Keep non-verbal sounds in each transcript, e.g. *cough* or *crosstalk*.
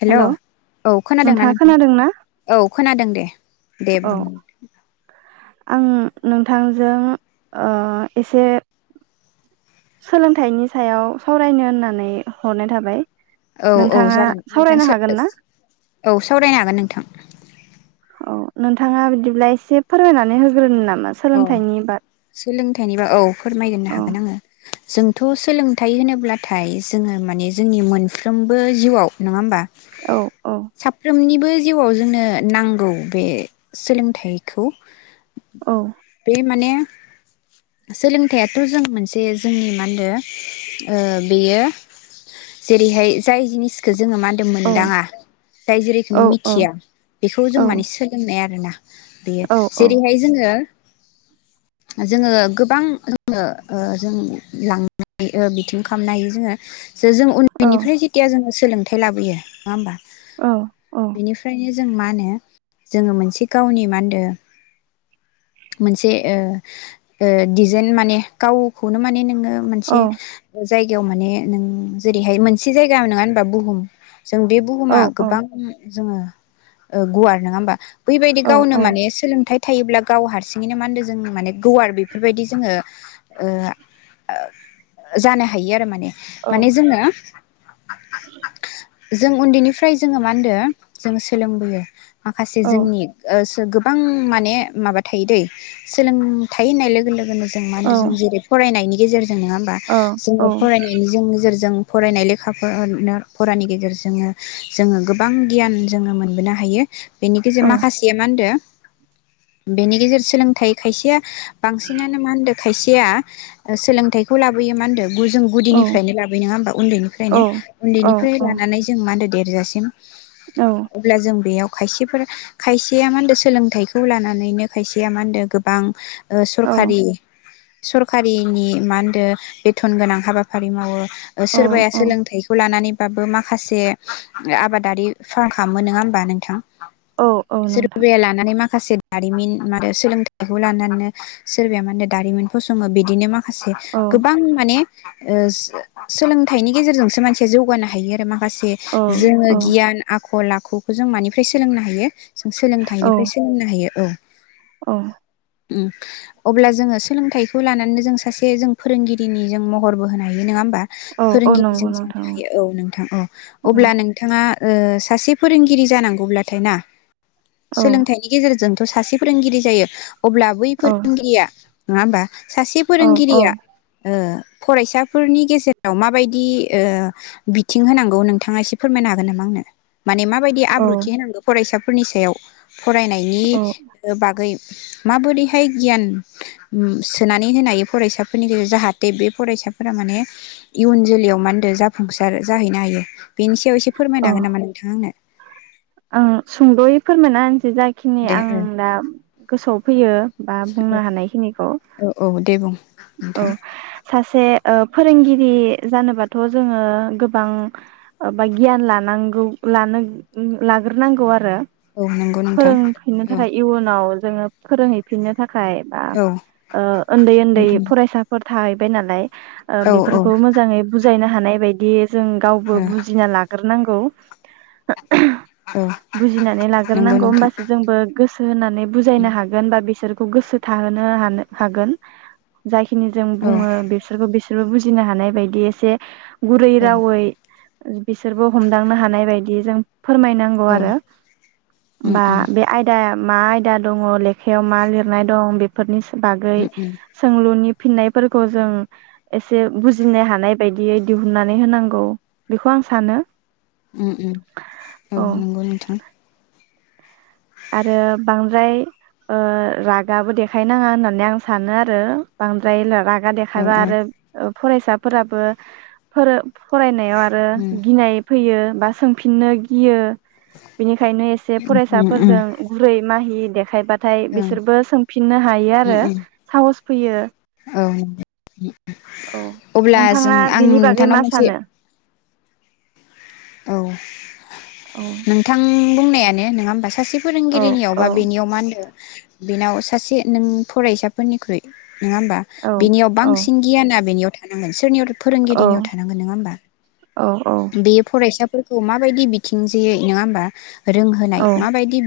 हेल' hello औ खोनादोंना नोंथाङा नोंथां खोनादों ना औ खोनादों दे दे औ बुं आं नोंथांजों ओ एसे सोलोंथाइनि सायाव सावरायनो होननानै हरनाय थाबाय। औ औ नोंथाङा जागोन नोंथां सावरायनो हागोन ना औ सावरायनो हागोन नोंथां‌ औ नोंथाङा बिदिब्ला एसे फोरमायनानै होग्रोनो ना अ सोलोंथाइनिबा औ फोरमायगोरनो औ हागोन आङो जोंथ सोलोंथाइ होनोब्लाथाय जोङो माने जोंनि मोनफ्रोमबो जिउआव नङा होमबा औ औ साफ्रोमनि बो जिउआव जोंनो नांगौ बे सोलोंथाइखौ औ बे माने सोलोंथायाथ' जों मोनसे जोंनि मा होनदों ओ बेयो जेरैहाय जाय जिनिसखो जोङो मा होनदो औ मोनदाङा जाय जेरैखोम औ मिथिया बेखौ औ जों माने सोलोंनाय आरोना बेयो औ जेरैहाय जोङो जोङो गोबां जोङो ओ जों लांनो बिथिं खालामनो हायो जोङो जे जों औ उन्दैनिफ्राय जेथिया जोङो सोलोंथाइ लाबोयो नङा होमबा? औ औ बेनिफ्रायनो जों मा होनो जोङो मोनसे गावनि मा होनदो मोनसे ओ ओ डिजाइन माने गावखौनो माने नों ङो मोनसे जायगायाव माने नों जेरैहाय मोनसे जायगा नङा होनबा बुहुम जों बे औ बुहुमा गोबां जोङो गुवार नङा होमबा बेबायदि औ गावनो माने सोलोंथाइ थायोब्ला गाव हारसिङैनो मा होनदों जों माने गुवार बे बेफोरबायदि जोङो ओ जानो हायो आरो माने औ माने जोङो जों उन्दैनिफ्राय जोङो मा होनदों जोङो सोलोंबोयो माखासे औ जोंनि गोबां माने माबा थायो दै सोलोंथाइ होननाय लोगो जों मा होनदों जों जेरै फरायनायनि गेजेरजों जों नङा होमबा औ जोङो फरायनायनिजों नोेजोरजों फरायनाय लेखाफोर फरानि गेजेरजों जोङो गोबां गियान जोङो मोनबोनो हायो बेनि गेजेर औ माखासेया मा होनदो बेनि गेजेर सोलोंथाइ खायसेया बांसिनानो मा होनदों खायसेया सोलोंथाइखौ लाबोयो मा होनदो जों औ गुदिनिफ्रायनो लाबो नङा होमबा उन्दैनिफ्रायनो उन्दैनिफ्राय लानानै जों मा होनदो देरजासिम अब्ला जों बेयाव खायसेफोरा खायसेया मा होनो सोलोंथाइखौ लानानैनो खायसेया मा होनदो गोबां ओ औ सरखारि सरखारिनि मा होनदो बेथन गोनां हाबाफारि मावो औ सोरबाया औ सोलोंथाइखौ लानानै बाबो माखासे आबादारि फार्म खालामो नङा होमबा नोंथां औ औ नोंथां सोरबाया लानानै मा माखासे दारिमिन आरो सोलोंथाइखौ लानानै सोरबाया मा होनो दारिमिनफोरसो बिदिनो मा खासे औ गोबां माने ओ सोलोंथाइनि गेजेरजोंसो मानसिया जौगानो हायो आरो मा माखासे औ जोङो औ गियान आखल आखु खौ जों मानिफ्राय सोलोंनो हायो जों औ सोलोंथाइनिफ्राय सोलोंनो हायो औ औ उम। अब्ला जोङो सोलोंथाइखौ लानानैनो जों सासे जों फोरोंगिरिनि जों महरबो होनो हायो नङा होमबा। औ औ नंगौ फोरोंगिरिजों नोंथां जानो हायो औ नोंथां औ अब्ला नोंथाङा सासे फोरोंगिरि जानांगौब्लाथाय ना। औ सोलोंथाइनि गेजेरजों। सासे फोरोंगिरि जायो अब्ला बै। औ गिराया। नङाहोनबा। सासे औ फोरोंगिरिया ओ। फरायसाफोरनि गेजेराव माबायदि ओ बिथिं होनांगौ नोंथाङा एसे फोरमायनो हागोन नामा आंनो‌। माने माबायदि औ आब्रुथि होनांगौ फरायसा। फोरनि सायाव। औ फरायनायनि बागै माबोरै गियान सोनानै होनो हायो फरायसाफोरनि गेजेराव जाहाथे बे फरायसाफोरा माने इयुन जोलैयाव मा होनदों जाफुंसार जाहैनो हायो बेनि बेव एसे फोरमायनो हागोन नामा नोंथां आ आंनो। ओं सुंद'यैफोर मायना। जाखिनि दे आं ओ दा गोसोआव फैयो बा औ बुंनो हानायखिनिखौ। औ औ दे बुं औ। नोंथां सासे फोरोंगिरि जानोबाथ' जोङो गोबां बा गियान लानांगौ लानो लाग्रोनांगौ आरो। औ नंगौ नोंथां फोरोंफैननो औ थाखाय इयुनाव। जो फोरोंहैफिननो थाखाय। बा औ उन्दै उन्दै। उम फैसाफोर थाहैबाय नालाय। औ औ ओ बेफोरखौ मोजाङै बुज बुजायनो हानाय बायदि। जों गावबो बुजिना लाग्रोनांगौ औ। औ बुजिनानै नंगौ लाग्रोनांगौ नोंथां होमबासो जोंबो गोसो होनानै बुजायनो हागोन बा बिसोर। खौ गोसो थाहोनो हानो हागोन। जाय। खिनि जों औ बुङो बिसोरखौ बे। बिसोरबो बुजिनो हानाय बायदि एसे। गुरै औ रावै। बिसोरबो हमदांनो हानाय बायदि जों। फोरमायनांगौ औ आरो उम बा उम बे आयदा मा आयदा दङ लेखायाव मा लिरनाय दं बे फोरनि बागै उम उम सोंलुनि फिन्नायफोरखौ जों एसे बुजिनो हानाय बायदियै दिहुननानै होनांगौ बेखौ आं सानो । उम्म उम्म औ नंगौ नोंथां । आरो बांद्राय ओ रागाबो देखायनाङा होननानै आं सानो आरो बांद्राय राग गा औ औ देखायबा उम आरो फरायसाफोराबो फोर फरायनायाव आरो उम उम गिनाय फैयो बा सोंफिननो गियो बिनिखायनो एसे फरायसा ओं उम उम औ फोरजों गुरै माहि देखायबाद थाय बिसोरबो सोंफिननो हायो आरो साहस फैयो औ अब्ला जों नोंथाङा आं बेनि बागै नोंथांनाव मा मोनसे सानो? औ औ नोंथां बुंनायानो नोंङा होमबा सासे औ फोरोंगिरिनियाव औ बा बेनियाव मा होनो? बेनाव सासे नों फरायसाफोरनिख्रुइ नङा होमबा औ बेनियाव औ बांसिन गियाना बेनियाव थानांगोन सोरनियाव थ औ फोरोंगिरिनियाव थानांगोन नङा होमबा? औ बेयो फरायसा फोरखौ माबायदि बिथिंजेयै नङा होमबा रोंहोनाय औ माबायदि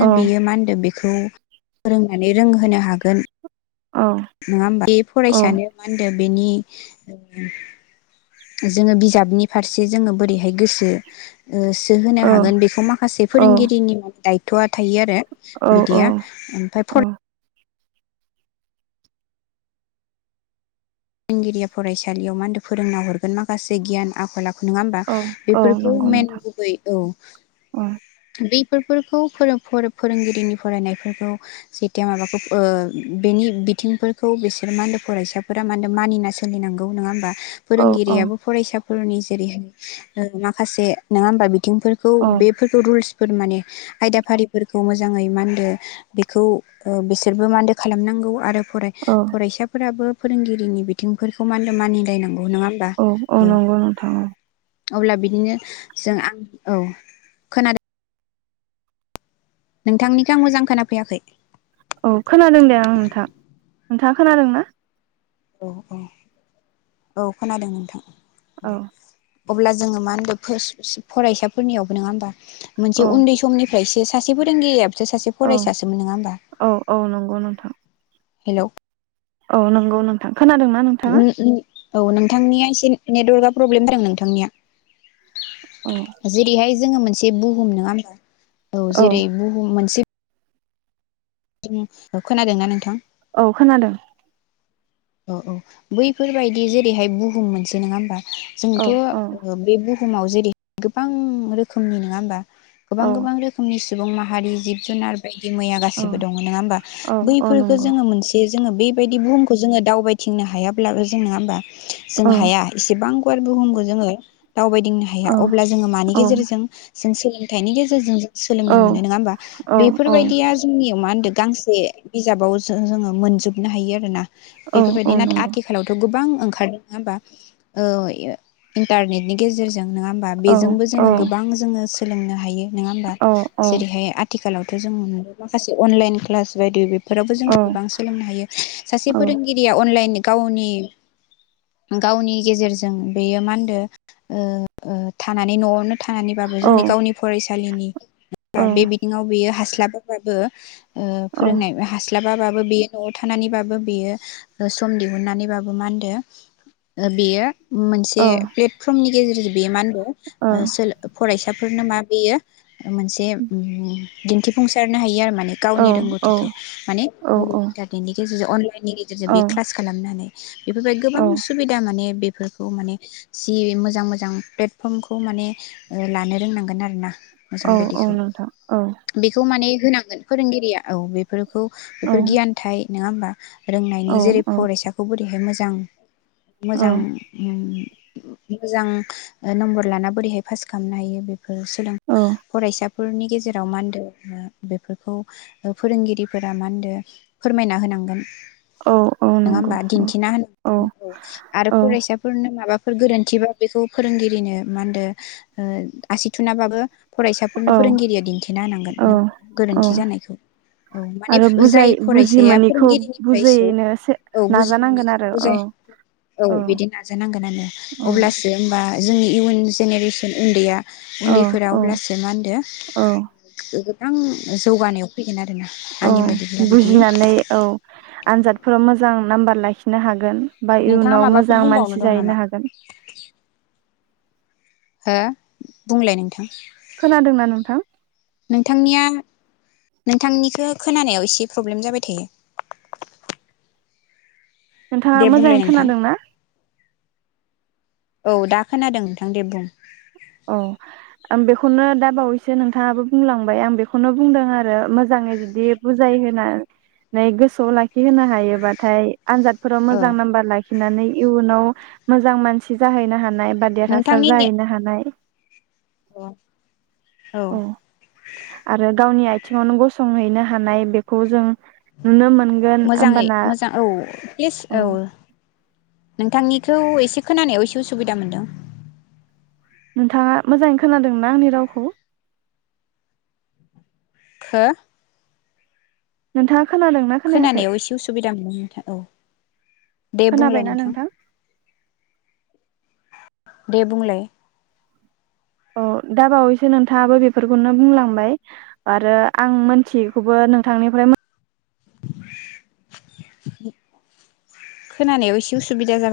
औ बेयो मा होनदो बे बेखौ फोरोंनानै रोंहोनो हागोन औ नङा होमबा बे फरायसानो मा होनदो? बेनि जोङो बिजाबनि फारसे जोङो बोरैहाय गोसो सो होनो हागोन बेखौ माखासे फोरोंगिरिनि माने दाय थआ थायो आरो । औ बिदिया औ ओमफ्राय फर फोरोंगिरिया फरायसालियाव मा होनदो फोरोंना हरगोन माखासे गियान आखल आखु नङा होमबा औ औ बेफोरखौ नंगौ मेन नोंथां गुबै औ औ बे फोरफोरखौ फोर फोरोंगिरिनि फरायनायफोरखौ जेथिया माबाखौ ओ बेनि बिथिंफोरखौ बिसोर मा होनो फरायसा मान होना मानिना सलिनांगौ नङा होमबा। औ औ फोरोंगिरियाबो फरायसा फोरनि जेरैहाय ओ माखासे नङा होमबा। बिथिंफोरखौ औ बेफोरखौ रुल्स फोर माने आयदाफारिफोरखौ मोजाङै मानदो बेखौ ओ बिसोरबो मानदो खालामनांगौ आरो । फराय फरायसाफोराबो फोरोंगिरिनि बिथिंफोरखौ मान होनो मानिलायनांगौ। नङा होमबा औ औ नंगौ नोंथां औ । अब्ला बिदिनो जों आं औ खोनादों। नोंथांनिखौ आं मोजां खोनाफैयाखै । औ खोनादों दे आं नोंथां नोंथाङा खोनादों ना? औ औ औ खोनादों नोंथां। औ दे। अब्ला जोङो मा होनदों फरायसाफोरनियावबो नङा होमबा मोनसे औ उन्दै समनि। ओमफ्राय इसे सासे फोरोंगिरिया औ औ औ नंगौ नोंथां। हेलौ औ नंगौ नोंथां खोनादोंना नोंथाङा। औ नोंथांनिया एसे नेटवर्कआ प्रब्लेम जादों नोंथांनिया औ जेरैहाय जोङो मोनसे बुहुम नङा होमबा औ जेरै बुहुम मोनसे जों खोनादोंना नोंथां? औ खोनादों। औ औ बैफोरबायदि जेरैहाय बुहुम मोनसै नङा होमबा। औ औ जोंथ' बे। बुहुमाव जेरै गोबां रोखोमनि नङा होमबा गोबां औ गोबां रोखोमनि सुबुं माहारि जिब जुनार बायदि मैया औ गासिबो दङ नङा होमबा औ औ बैफोरखौ नंगौ जोङो मोनसे जोङो बेबायदि बुहुमखौ जोङो दावबायथिंनो हायाब्लाबो जों नङा होमबा। जों औ हाया एसेबां। गुवार बुहुमखौ जोङो दावबायदिंनो हाया औ अब्ला जोङो मानि औ गेजेरजों जों सोलोंथाइनि गेजेरजों जों औ सोलोंनो मोनो नङा होमबा औ बेफोरबायदिया जोंनियाव मा होन आरो गांसे बिजाबाव जोङो मोनजोबनो हायो आर ना। औ औ बेफोरबायदि न नंगौ आथिखालावथ' गोबां ओंखारदोंङा होमबा ओ इन्टारनेटनि गेजेरजों जों नङा होमबा औ बेजोंबो औ जोङो गोबां जोङो सोलोंनो हायो। नङा होमबा औ जेरैहाय आ आथिखालावथ' जों मोनबाय माखासे अनलाइन क्लास बायदि फोरावबो औ जोंङो गोबां सोलोंनो हायो सासे औ फोरों अनलाइन गावनि गावनि गेजेरजों बेयो मा होनदों थानानै न'आवनो थानानैबाबो औ ओ जोंनि गावनि फरायसालिनि औ बे बिथिङाव बियो हास्लाब *inaudible* ओ औ फोरोंनाय हास्लाब माबाबाबो बेयो न'आव थानानैबाबो बेयो ओ सम दिहुननानैबाबो मा होनदो ओ बेयो मोनसे प्लेटफर्मनि गेजेरजों जुदि बेमान ओ सोलो फरायसा फोरनो मा बेयो मोनसे दिन्थिफुंसारनो हायो आरो माने गावनिों औ रोंगौथिखौ माने *unintelligible* आनलाइन नि गेजेरजों बे क्लास खालामनानै बेफोरबाय औ गोबां सुबिदा माने बे बेफोरखौ माने सि मोजां मोजां प्लेटफर्मखौ माने लानो रोंनांगोन आरो ना औ औ नोंथां औ बेखौ माने होनांगोन फोरोंगिरिया औ बेफोर खौ औ बेफोर गियानथाय नोङा होमबा? रोंनायनि औ जेरै औ फरायसाखौबो बेहाय मोजां मोजां होम मोजां ओ नम्बर लाना बोरैहाय पास खालामनो हायो बे ओ सोलों औ फरायसा फोरनि गेजेराव मानदो बेफोरखौ फोरोंगिरिफोरा मानदो फोरमायना होनांगोन। औ औ नोङा नंगौ होमबा औ दिन्थिना होनांगोन औ आरो फरायसाफोरनो माबा फोर गोरोन्थिबा बेखौ फोरोंगिरिनो मा होनदो ओ आसि थुुनाबाबो फरायसाफोरनो औ फोरोंगिरिया दिन्थिनो होनांगोन औ नोंङा *unintelligible* औ गोरोन्थि जानायखौ औ माने आरो बुजाय जाय बुजि फरायसाया मोनैखौ फोरोंगिरिनिफ्रायसो बुजायनो औ नाजानांगोन बुजिमोनैखौ आरो औ बुजाय औ बिदि नाजानांगोन आरो औ अब्लासो होमबा *unintelligible* जोंनि इयुन जेनेरेसन उन्दैया औ उन्दैफोरा औ अब्लासो मा होनदो? औ गोबां जौगानायाव फै औ बुजिनानै औ आनजादफोराव मो जां नाम्बार लाखिनो हागोन। बा नोंथाङा इयुनाव माबाफोर मोजां बुंबावनो मानसि दं नामा जाहैनो हागोन। हो? बुंलाय नोंथां। खोनादोंना नोंथां? नोंथांनिया नोंथांनिखौ खोनानायाव एसे प्रब्लेम जाबाय थायो। नोंथाङा दे बुंलाय मोजाङै नोंथां खोनादों ना? औ दा खोनादों नोंथां दे बुं अ आं बेखौनो दा बावैसो नोंथाङाबो बुंलांबाय आं बेखौनो बुंदों आरो मोजाङै जुदि बुजाय होना नै गोसोआव लाखिहोनो हायोबाथाय आनजादफोराव मोजां औ नाम्बार ला खिनानै इयुनाव मोजां मानसि जाहै नो हानाय बा देर हासार जाहैनो हानाय। अ औ आरो गावनि आइ थिङावनो गसंहैनो हानाय बेखौ जों नुनो मोनगोन मोजाङै होमबाना मोजां औ *unintelligible* औ नोंथांनिखौ एसे खोनानायाव एसे उसुबिदा मोनदों। नोंथाङा मोजाङै खोनादोंना आंनि रावखौ? हो? नोंथां खोनानायाव एसे उसुबिदा मोनो। औ। दे बुंलाय नोंथां। दे बुंलाय औ दा बावैसो नोंथाङाबो बेफोरखौनो बुंलांबाय, आरो आं मोनथियैखौबो नोंथांनिफ्राय खोनानायाव एसे उसुबिदा जाबाय